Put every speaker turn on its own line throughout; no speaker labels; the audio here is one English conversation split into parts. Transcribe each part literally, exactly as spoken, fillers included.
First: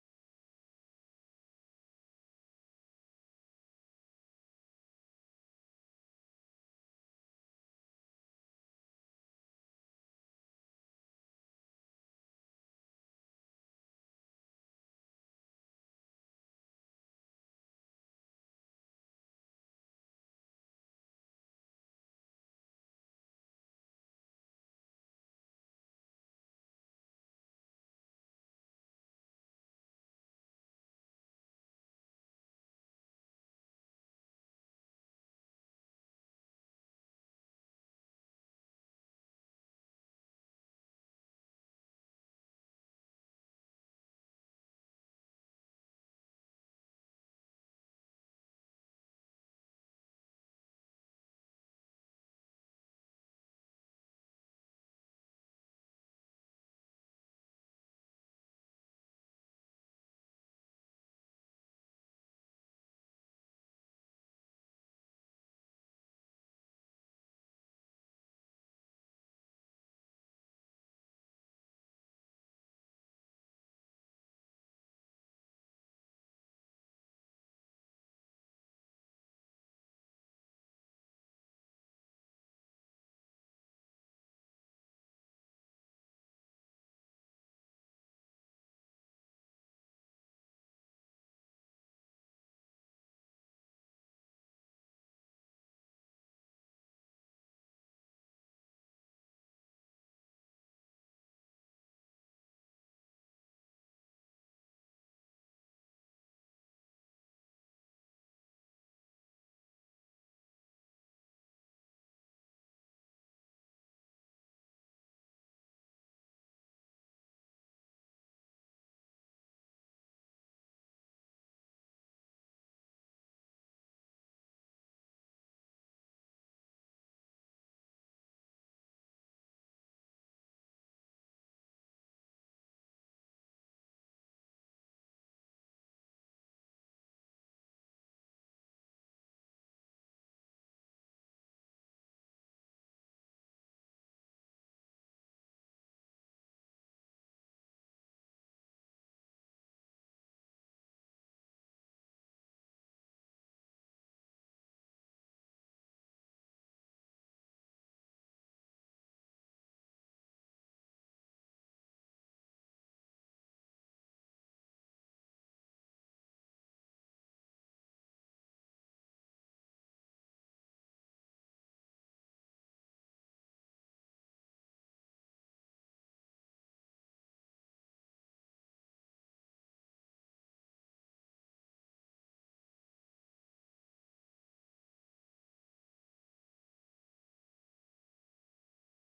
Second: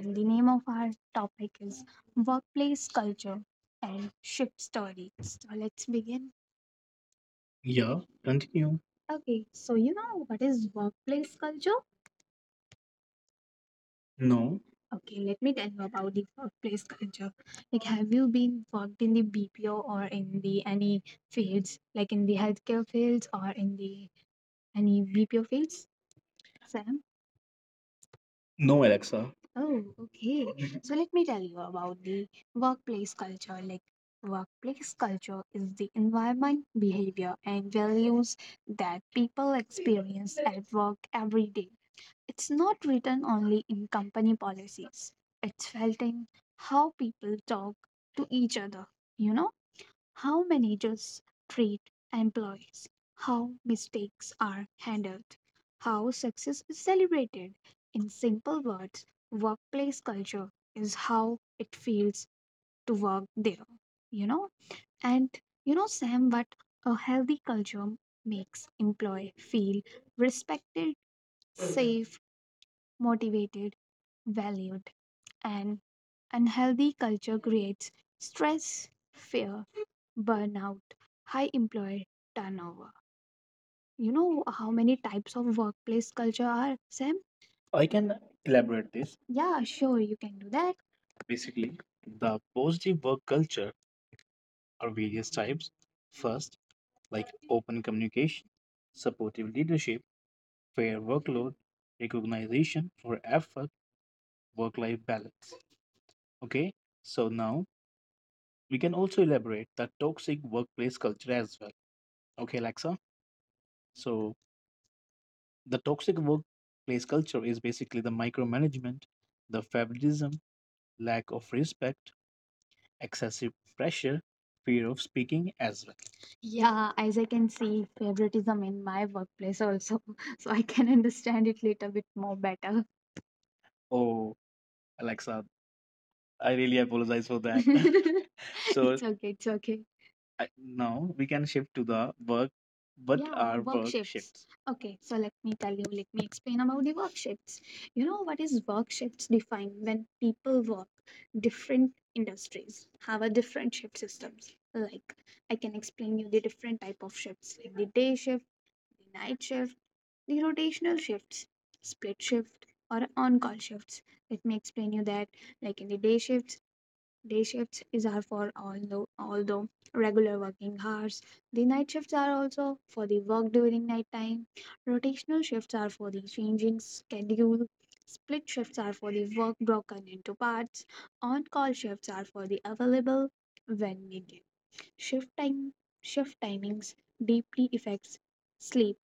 And the name of our topic is Workplace Culture and Ship Stories. So let's begin. Yeah, continue. Okay, so you know what is workplace culture? No. Okay, let me tell you about the workplace culture. Like, have you been worked in the B P O or in the any fields, like in the healthcare fields or in the any B P O fields, Sam? No, Alexa. Oh, okay. So let me tell you about the workplace culture. Like, workplace culture is the environment, behavior, and values that people experience at work every day. It's not written only in company policies, it's felt in how people talk to each other, you know? How managers treat employees, how mistakes are handled, how success is celebrated. In simple words, workplace culture is how it feels to work there, you know? And you know, Sam, what a healthy culture makes employee feel respected, safe, motivated, valued, and unhealthy culture creates stress, fear, burnout, high employee turnover. You know how many types of workplace culture are, Sam? I can elaborate this. Yeah, sure, you can do that. Basically, the positive work culture are various types. First, like open communication, supportive leadership, fair workload, recognition for effort, work life balance. Okay, so now we can also elaborate the toxic workplace culture as well. Okay, Alexa. So the toxic workplace culture is basically the micromanagement, the favoritism, lack of respect, excessive pressure, fear of speaking as well. Yeah, as I can see favoritism in my workplace also, so I can understand it little bit more better. Oh, Alexa, I really apologize for that. So it's okay, it's okay. I, now we can shift to the work, what, yeah, are work work shifts. shifts? Okay, so let me tell you, let me explain about the work shifts. You know, what is work shifts defined when people work different industries have a different shift systems. Like I can explain you the different type of shifts, like the day shift, the night shift, the rotational shifts, split shift, or on-call shifts. Let me explain you that. Like in the day shifts, day shifts is are for although although regular working hours. The night shifts are also for the work during night time. Rotational shifts are for the changing schedule. Split shifts are for the work broken into parts. On-call shifts are for the available when needed. Shift time Shift timings deeply affects sleep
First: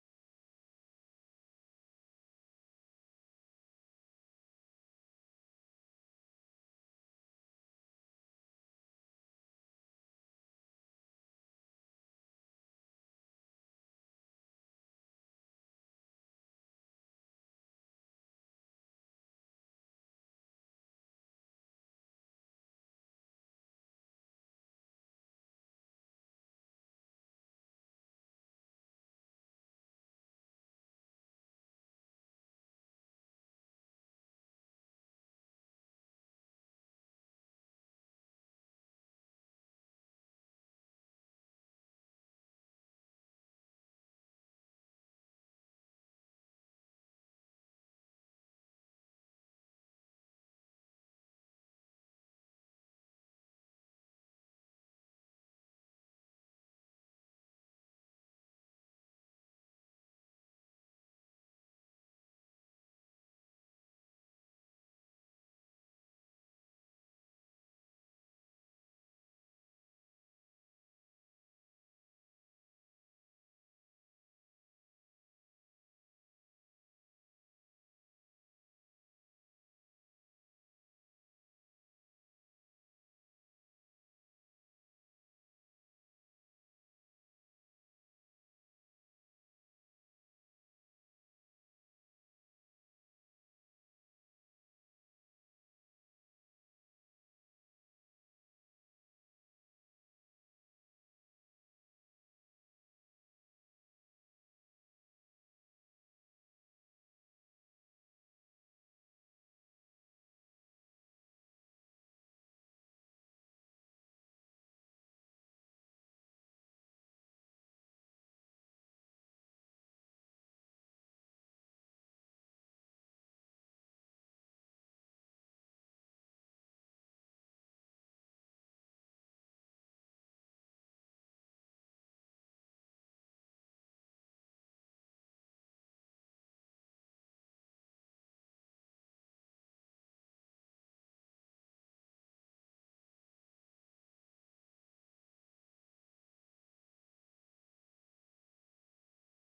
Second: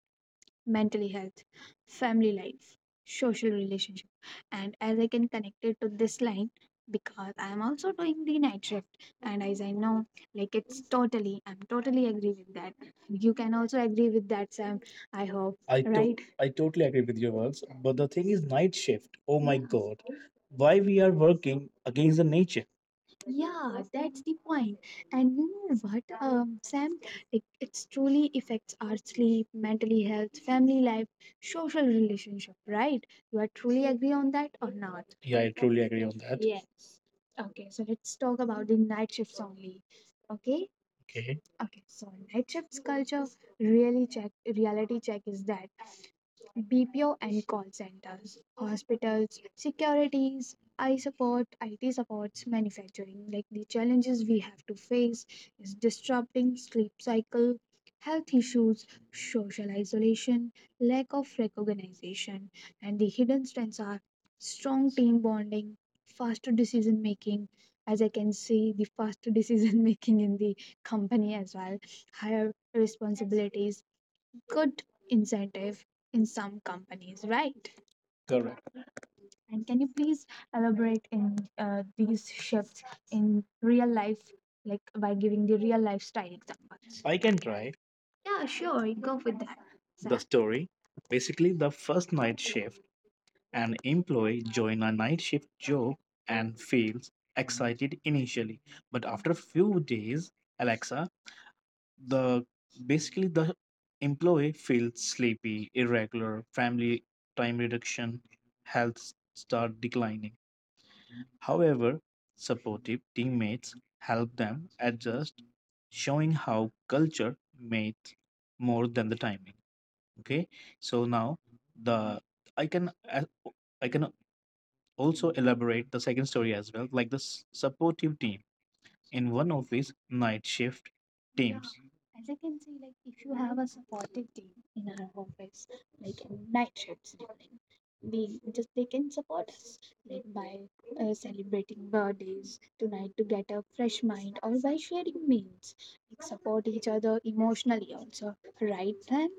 mental health, family life, social relationship. And as I can connect it to this line, because I am also doing the night shift, and as I know, like it's totally, I'm totally agree with that. You can also agree with that, Sam. I hope, I to- right? I totally agree with your words, but the thing is night shift. Oh my god, why we are working against the nature? Yeah, that's the point. And you know what, um, Sam? Like it's truly affects our sleep, mental health, family life, social relationship, right? You are truly agree on that or not? Yeah, I truly agree on that. Yeah. Okay, so let's talk about the night shifts only. Okay? Okay. Okay, so night shifts culture really check reality check is that B P O and call centers, hospitals, securities, I support, I T supports, manufacturing. Like the challenges we have to face is disrupting sleep cycle, health issues, social isolation, lack of recognition, and the hidden strengths are strong team bonding, faster decision making. As I can see, the faster decision making in the company as well, higher responsibilities, good incentive in some companies, right? Correct. And can you please elaborate in uh, these shifts in real life, like by giving the real lifestyle examples? I can try. Yeah, sure, you go with that. The Sam. Story. Basically, the first night shift, an employee joins a night shift job and feels excited initially. But after a few days, Alexa, the basically the employee feels sleepy, irregular family time reduction, health start declining, however supportive teammates help them adjust, showing how culture mates more than the timing. Okay, so now the I can I I can also elaborate the second story as well, like the s- supportive team in one office night shift. Yeah, teams. As I can say, like if you have a supportive team in our office, like in night shifts during, they just they can support us like by uh, celebrating birthdays tonight to get a fresh mind, or by sharing meals, like support each other emotionally also, right? Then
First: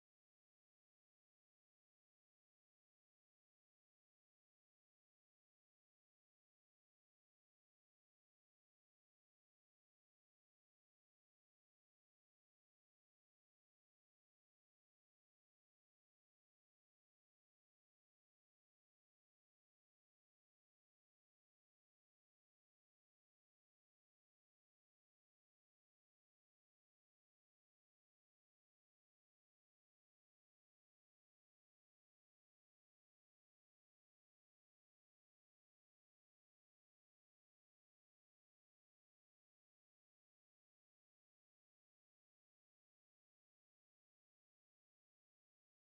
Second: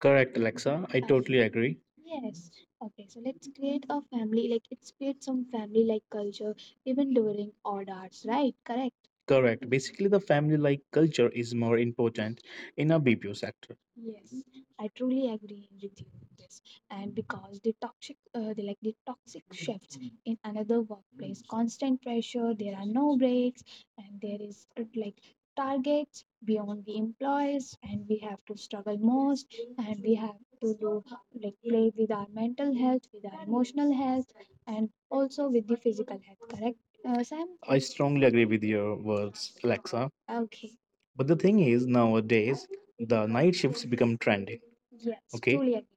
correct, Alexa. I totally, okay, agree. Yes. Okay, so let's create a family, like it's create some family like culture even during odd hours, right? Correct. Correct. Basically, the family like culture is more important in a B P O sector. Yes, I truly agree with you on this. And because the toxic, uh, the, like the toxic shifts in another workplace, constant pressure, there are no breaks, and there is uh, like targets beyond the employees, and we have to struggle more and we have to do like play with our mental health, with our emotional health, and also with the physical health. Correct, uh, Sam? I strongly agree with your words, Alexa. Okay. But the thing is, nowadays, the night shifts become trendy. Yes, okay, truly agree.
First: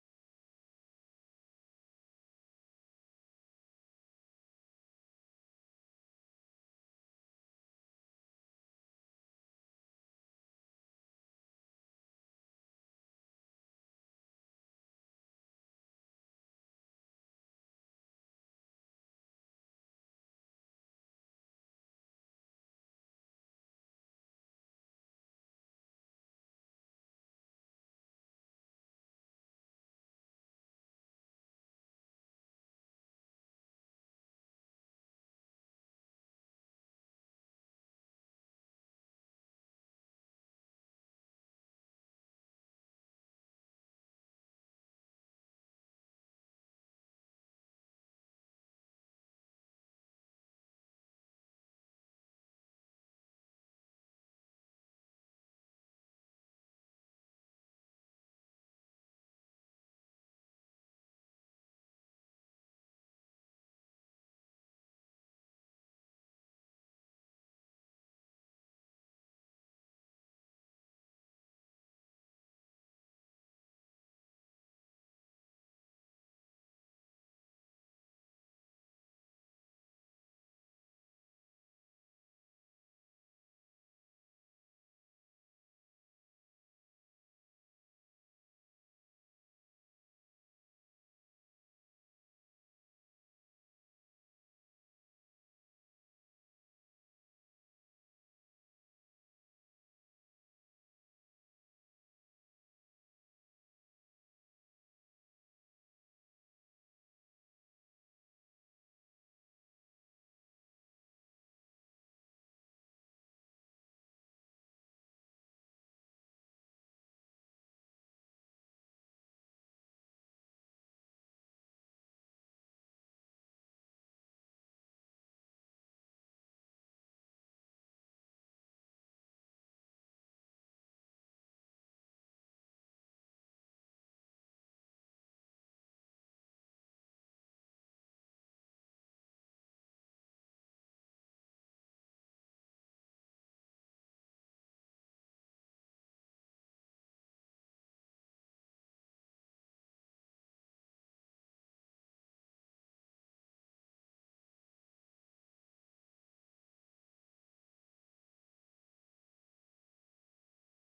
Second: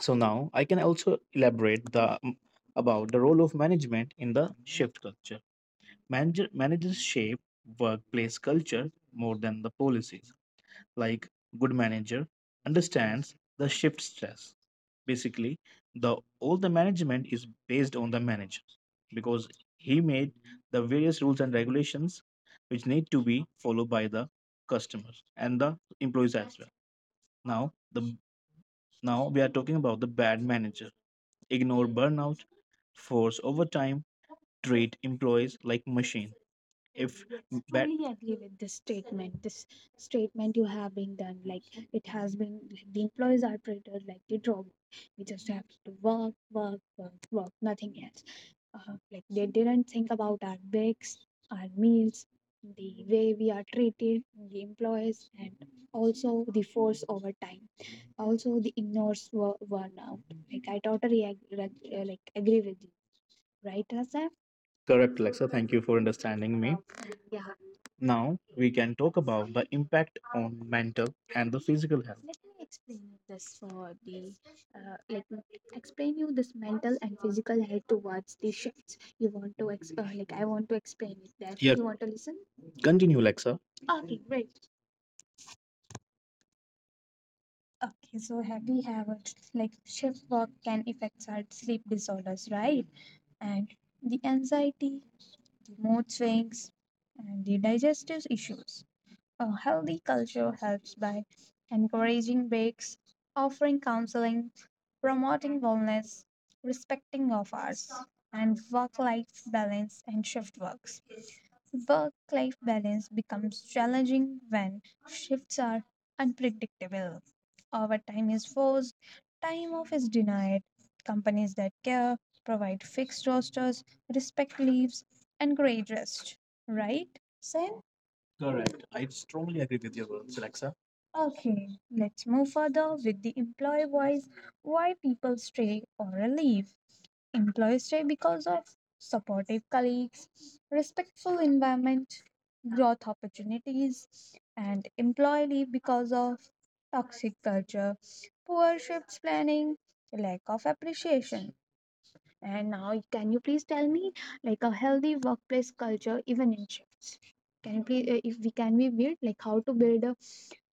So now I can also elaborate the about the role of management in the shift culture. Manager, managers shape workplace culture more than the policies, like good manager understands the shift stress. Basically, the all the management is based on the manager, because he made the various rules and regulations which need to be followed by the customers and the employees as well. Now the now we are talking about the bad manager ignore burnout, force overtime, treat employees like machines. If I that Strongly agree with this statement. This statement you have been done, like it has been, like, the employees are treated like the dog. We just have to work, work, work, work, nothing else. Uh, like they didn't think about our breaks, our meals, the way we are treated, the employees, and also the force over time. Also, the ignores were burnout. Like I totally ag- reg- uh, like agree with you, right, Asa? Correct, Lexa. Thank you for understanding me. Yeah. Now we can talk about the impact on mental and the physical health. Let me explain you this for the uh, like m- explain you this mental and physical health towards the shifts. You want to ex- uh, like I want to explain it that, yeah, you want to listen. Continue, Lexa. Okay, great. Okay, so have we have a, like shift work can affect our sleep disorders, right? And the anxiety, mood swings, and the digestive issues. A healthy culture helps by encouraging breaks, offering counseling, promoting wellness, respecting of hours, and work life balance and shift works. Work life balance becomes challenging when shifts are unpredictable. Overtime is forced, time off is denied. Companies that care provide fixed rosters, respect leaves, and grade rest. Right, Sam? Correct. I strongly agree with your words, Alexa. Okay, let's move further with the employee voice, why people stay or leave. Employees thrive because of supportive colleagues, respectful environment, growth opportunities, and employee leave because of toxic culture, poor shifts planning, lack of appreciation. And now, can you please tell me, like a healthy workplace culture, even in shifts? Can you please, uh, if we can we build, like how to build a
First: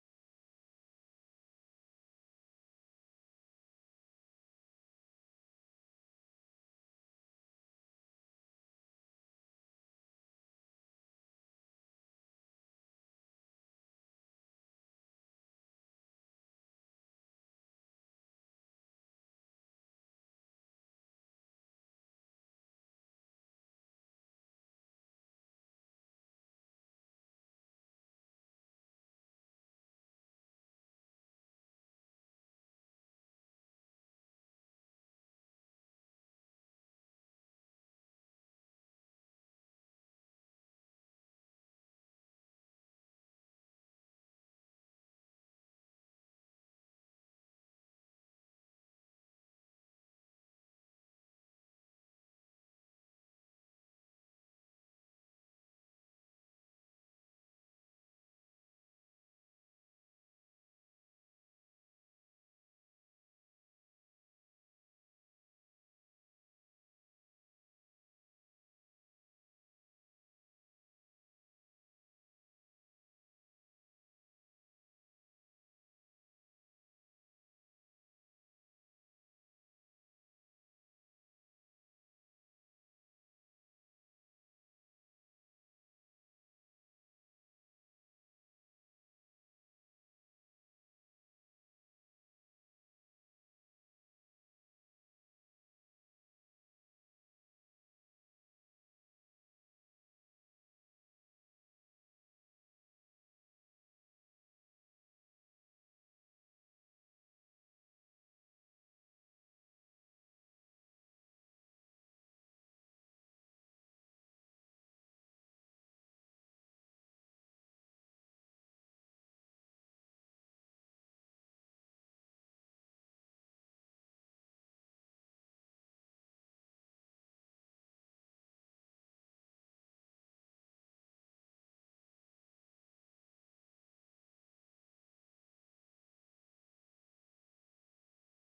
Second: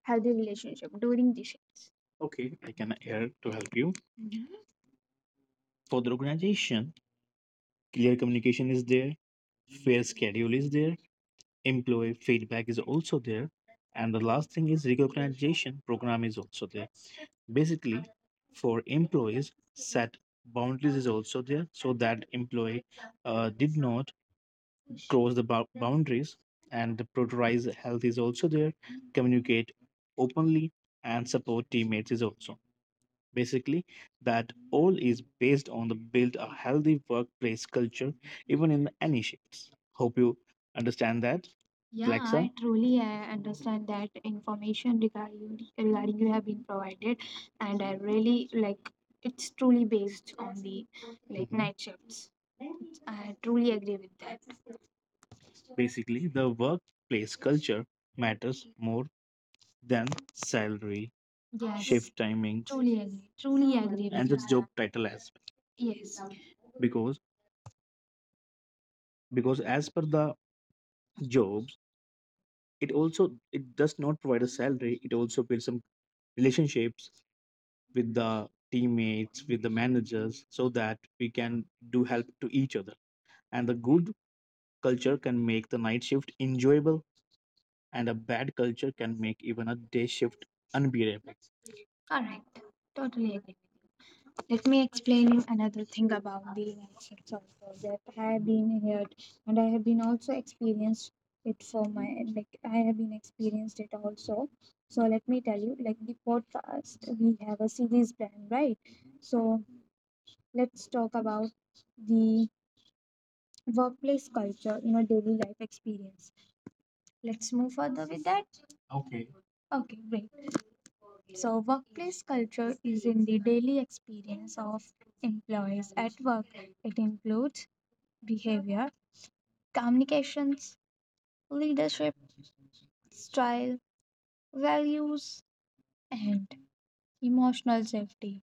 healthy relationship during the shifts? Okay, I can here to help you. Mhm. For the organization, clear communication is there, fair schedule is there, employee feedback is also there, and the last thing is recognition program is also there. Basically, for employees, set boundaries is also there so that employee uh, did not cross the bou- boundaries, and the prioritize health is also there, communicate openly and support teammates is also. Basically, that all is based on the build a healthy workplace culture, even in any shifts. Hope you understand that, yeah, Alexa. I truly uh, understand that information regarding regarding you have been provided, and I really like it's truly based on the like, mhm, night shifts. I truly agree with that. Basically, the workplace culture matters more than salary, yes, shift timings, truly agree, truly agree with, and the you, job title as well. Yes, because because as per the jobs, it also it does not provide a salary, it also builds some relationships with the teammates, with the managers, so that we can do help to each other, and the good culture can make the night shift enjoyable, and a bad culture can make even a day shift unbearable. Correct. Totally agree with you. Let me explain you another thing about the night shifts also, that I have been here and I have been also experienced it for my like I have been experienced it also. So let me tell you, like the podcast, we have a series plan, right? So let's talk about the workplace culture in a daily life experience. Let's move further with that. Okay. Okay, great. So, workplace culture is in the daily experience of employees at work. It includes behavior, communications, leadership, style, values, and emotional safety.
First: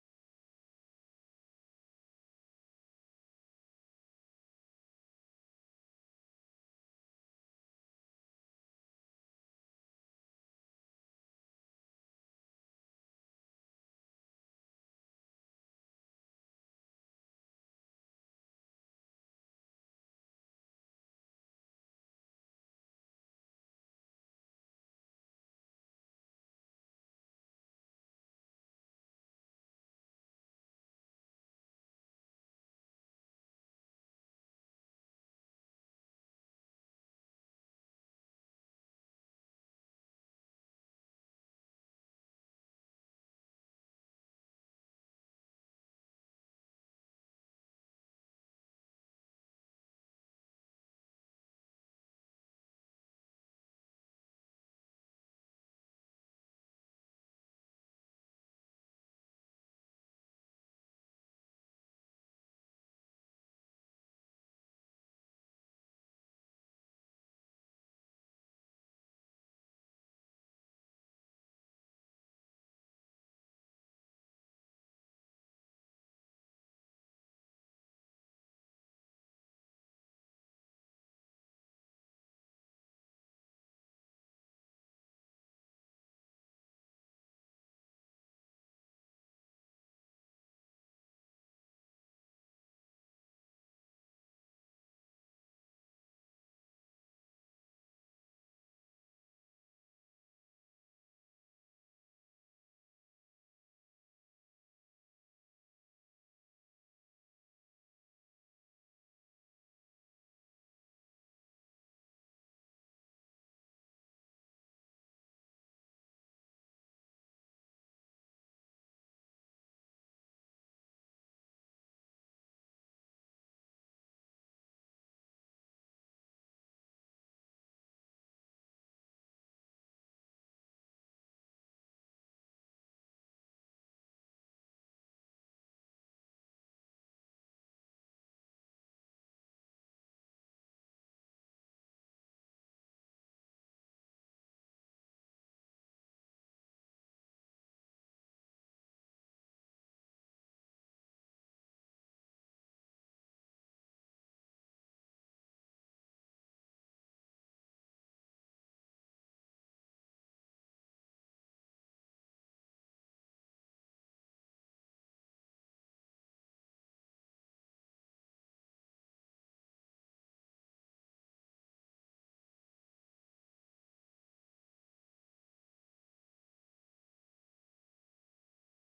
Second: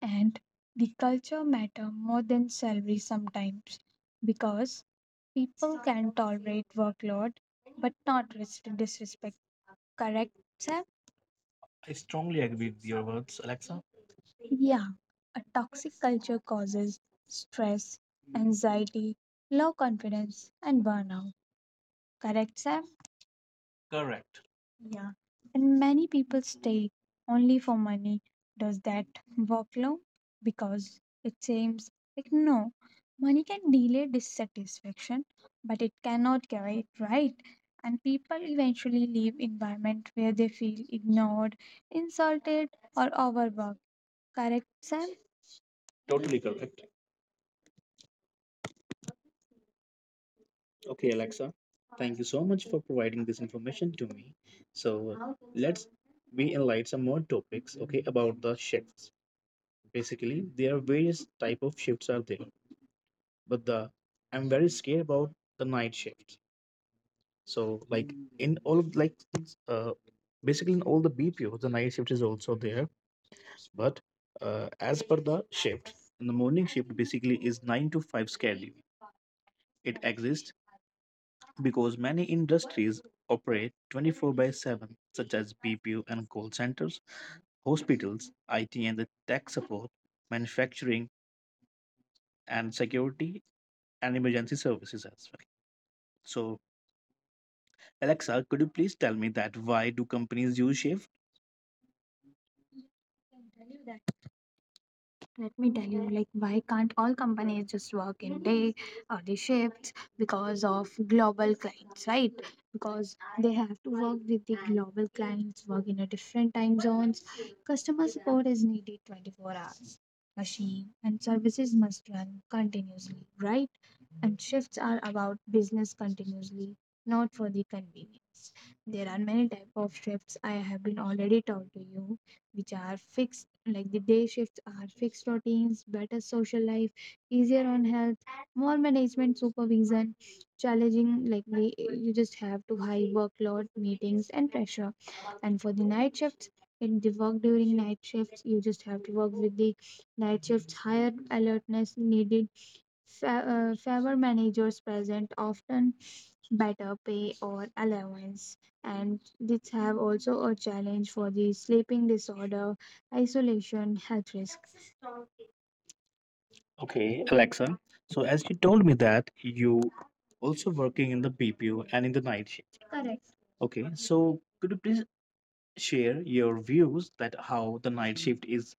And the culture matter more than salary sometimes because people can tolerate workload but not risk disrespect. Correct, Sam? I strongly agree with your words, Alexa. Yeah, a toxic culture causes stress, anxiety, low confidence, and burnout. Correct, Sam? Correct. Yeah. And many people stay only for money. Does that work low? Because it seems like no. Money can delay dissatisfaction, but it cannot cure it, right? And people eventually leave environment where they feel ignored, insulted, or overworked. Correct, Sam? Totally correct. Okay, Alexa, thank you so much for providing this information to me. So let's we enlighten some more topics, okay, about the shifts. Basically, there are various type of shifts are there, but the I'm very scared about the night shift. So like in all of like uh basically in all the B P Os, the night shift is also there, but uh, as per the shift, in the morning shift basically is nine to five schedule. It exists because many industries operate twenty-four by seven, such as B P O and call centers, hospitals, I T and the tech support, manufacturing and security, and emergency services as well. So, Alexa, could you please tell me that why do companies use shift? Let me tell you, like, why can't all companies just work in day or day shifts because of global clients, right? Because they have to work with the global clients, work in a different time zones. Customer support is needed twenty-four hours. Machine and services must run continuously, right? And shifts are about business continuously, not for the convenience. There are many type of shifts I have been already taught to you, which are fixed, like the day shifts are fixed routines, better social life, easier on health, more management supervision, challenging, like we, you just have to high workload, meetings and pressure. And for the night shifts, in the work during night shifts, you just have to work with the night shifts, higher alertness needed. Fa- uh, favor managers present often, better pay or allowance, and this have also a challenge for the sleeping disorder, isolation, health risk. Okay, Alexa. So as you told me that you also working in the B P O and in the night shift. Correct. Okay, so could you please share your views that how the night shift is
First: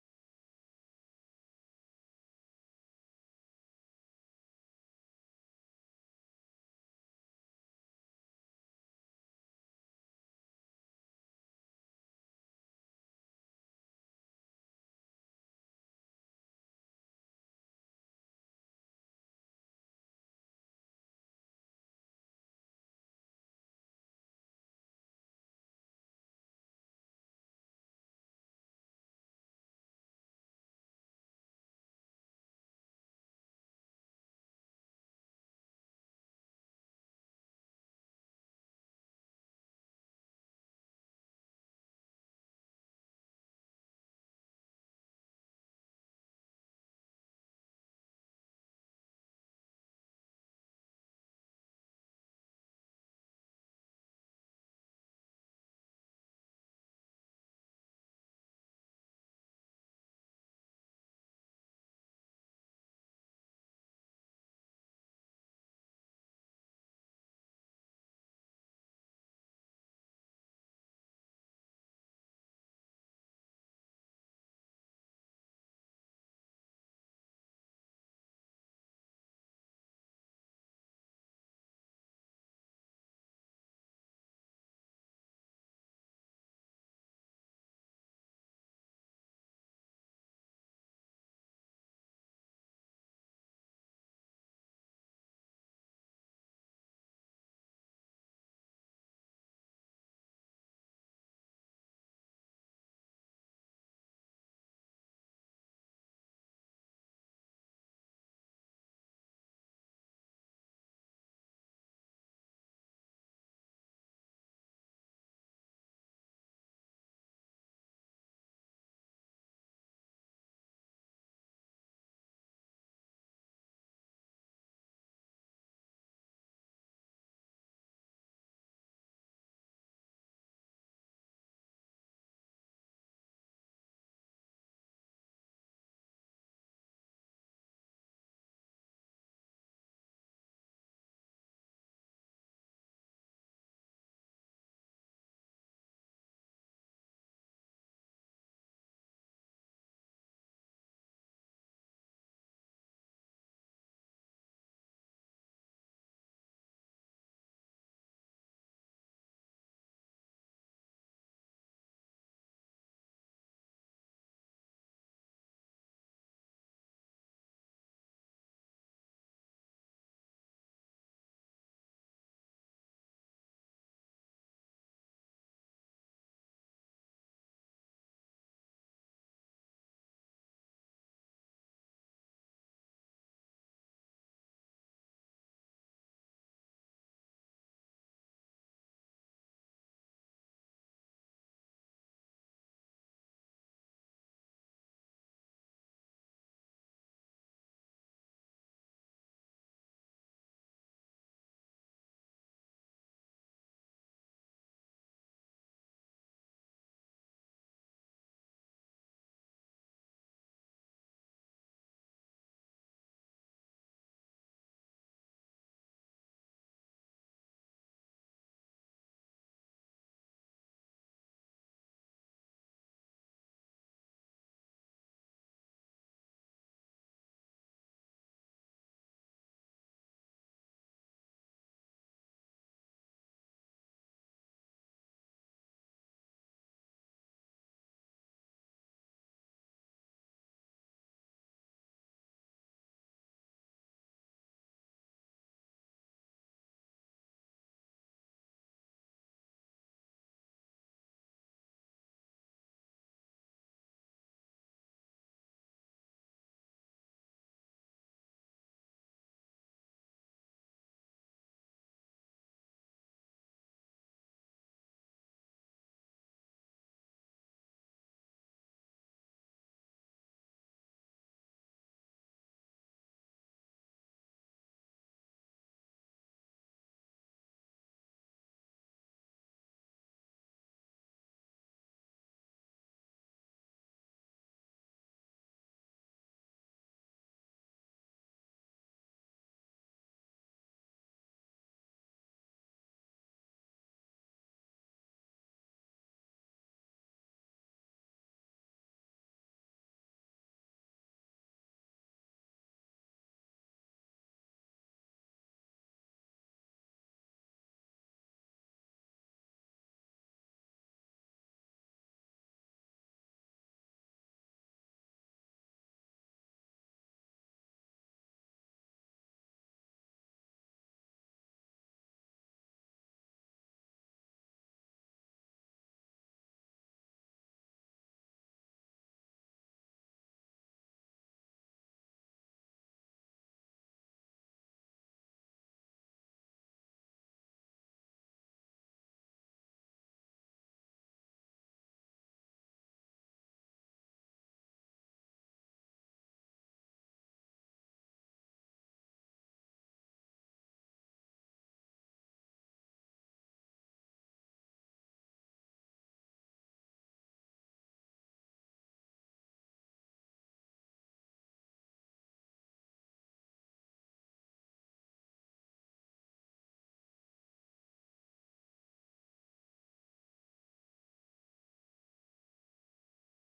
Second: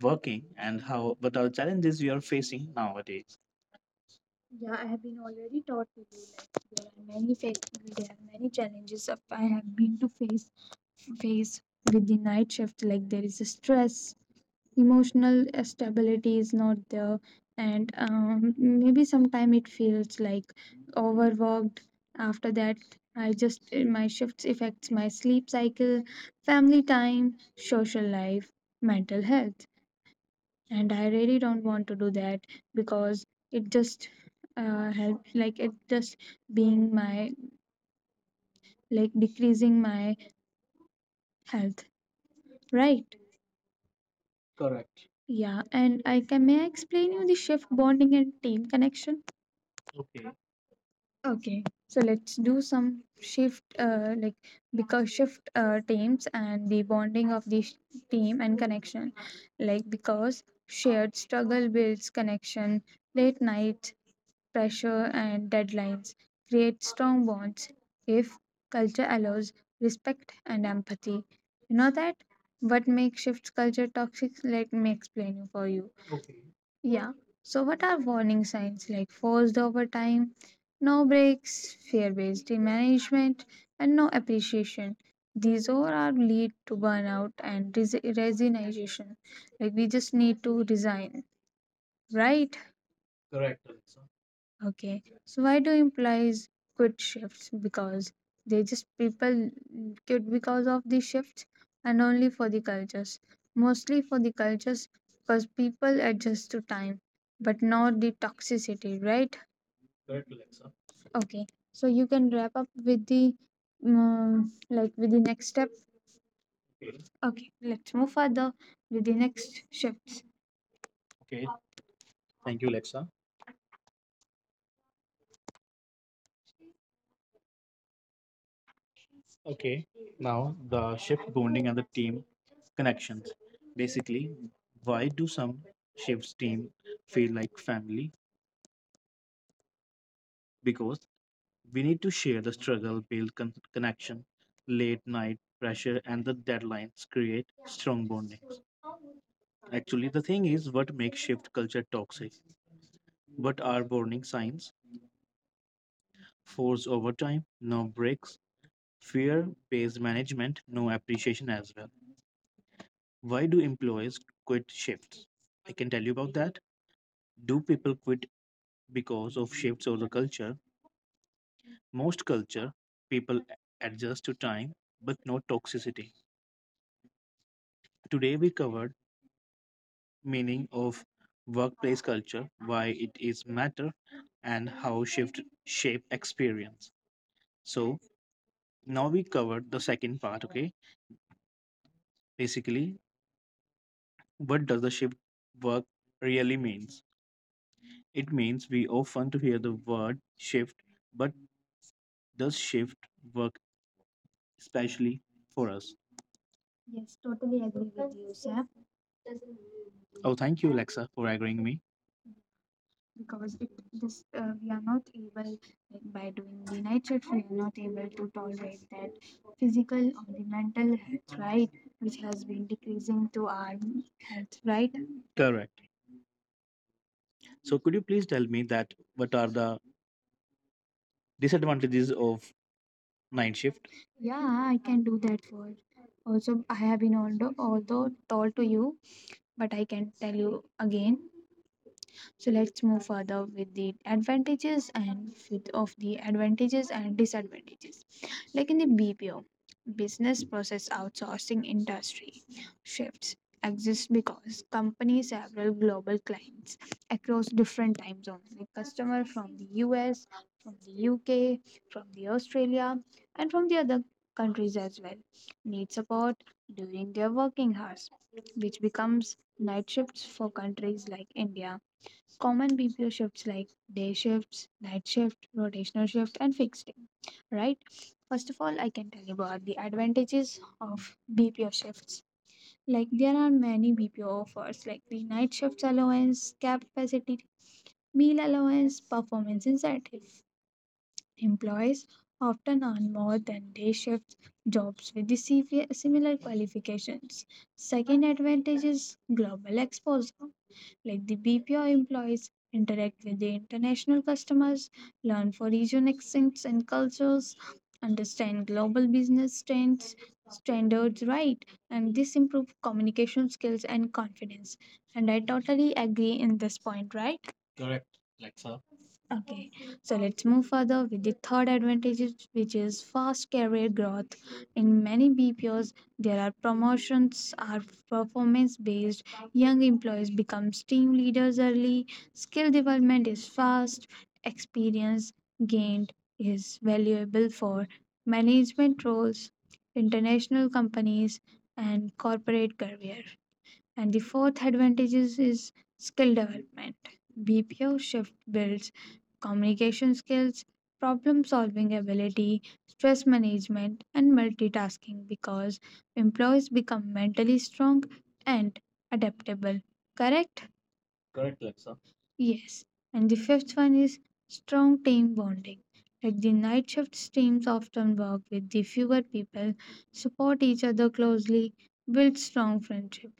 working and how what are the challenges you are facing nowadays? Yeah, I have been already taught to do that. There are many fa- there are many challenges of I have been to face face with the night shift. Like there is a stress, emotional uh, stability is not there, and um, maybe sometime it feels like overworked. After that, I just uh, my shifts affects my sleep cycle, family time, social life, mental health, and I really don't want to do that because it just uh, help like it just being my like decreasing my health, right? Correct. Yeah, and I can may I explain you the shift bonding and team connection? Okay. Okay, so let's do some shift, uh, like because shift uh, teams and the bonding of the sh- team and connection, like because shared struggle builds connection. Late nights pressure, and deadlines create strong bonds if culture allows respect and empathy. You know that? What makes shift culture toxic? Let me explain it for you. Yeah. So, what are warning signs like forced overtime, no breaks, fear based management, and no appreciation? These all are lead to burnout and res- resignation. Like, we just need to resign, right? Correct. Okay. So why do employees quit shifts? Because they just people quit because of the shifts and only for the cultures. Mostly for the cultures because people adjust to time, but not the toxicity, right? Correct, Alexa. Okay. So you can wrap up with the um, like with the next step. Okay. Okay, let's move further with the next shifts. Okay, thank you, Alexa. Okay, now the shift bonding and the team connections. Basically, why do some shifts team feel like family? Because we need to share the struggle, build con- connection, late night pressure, and the deadlines create strong bonding. Actually, the thing is what makes shift culture toxic. What are bonding signs? Force overtime, no breaks, fear based management, no appreciation as well. Why do employees quit shifts? I can tell you about that. Do people quit because of shifts or the culture? Most culture, people adjust to time, but not toxicity. Today we covered meaning of workplace culture, why it is matter, and how shift shape experience. So now we covered the second part. Okay, basically, what does the shift work really means? It means we often to hear the word shift, but does shift work especially for us. Yes, totally agree with you, Sab. Oh, thank you, Alexa, for agreeing me. Because it this uh, we are not able like, by doing the night shift we are not able to tolerate that physical or the mental health, right? Which has been decreasing to our health, right? Correct. So, could you please tell me that what are the disadvantages of night shift? Yeah, I can do that for. Also, I have been also although told to you but I can tell you again. So let's move further with the advantages and with of the advantages and disadvantages. Like in the B P O, business process outsourcing industry shifts exists because companies have several global clients across different time zones, like customer from the U S, from the U K, from the Australia, and from the other countries as well need support during their working hours, which becomes night shifts for countries like India, common B P O shifts like day shifts, night shift, rotational shift, and fixed day, right? First of all, I can tell you about the advantages of B P O shifts. Like there are many B P O offers like the night shifts allowance, cap capacity, meal allowance, performance incentive. Employees often earn more than day shifts jobs with the C V similar qualifications. Second advantage is global exposure. Like the B P O employees interact with the international customers, learn for region accents and cultures, understand global business trends, standards right, and this improve communication skills and confidence. And I totally agree in this point, right? Okay, so let's move further with the third advantage, is- which is fast career growth. In many B P Os, there are promotions are performance based. Young employees become team leaders early. Skill development is fast. Experience gained is valuable for management roles, international companies, and corporate career. And the fourth advantage is, is skill development. B P O shift builds communication skills, problem solving ability, stress management, and multitasking because employees become mentally strong and adaptable. Correct? Correct, Lexa. Yes. And the fifth one is strong team bonding. Like the night shifts teams often work with the fewer people, support each other closely, build strong friendship.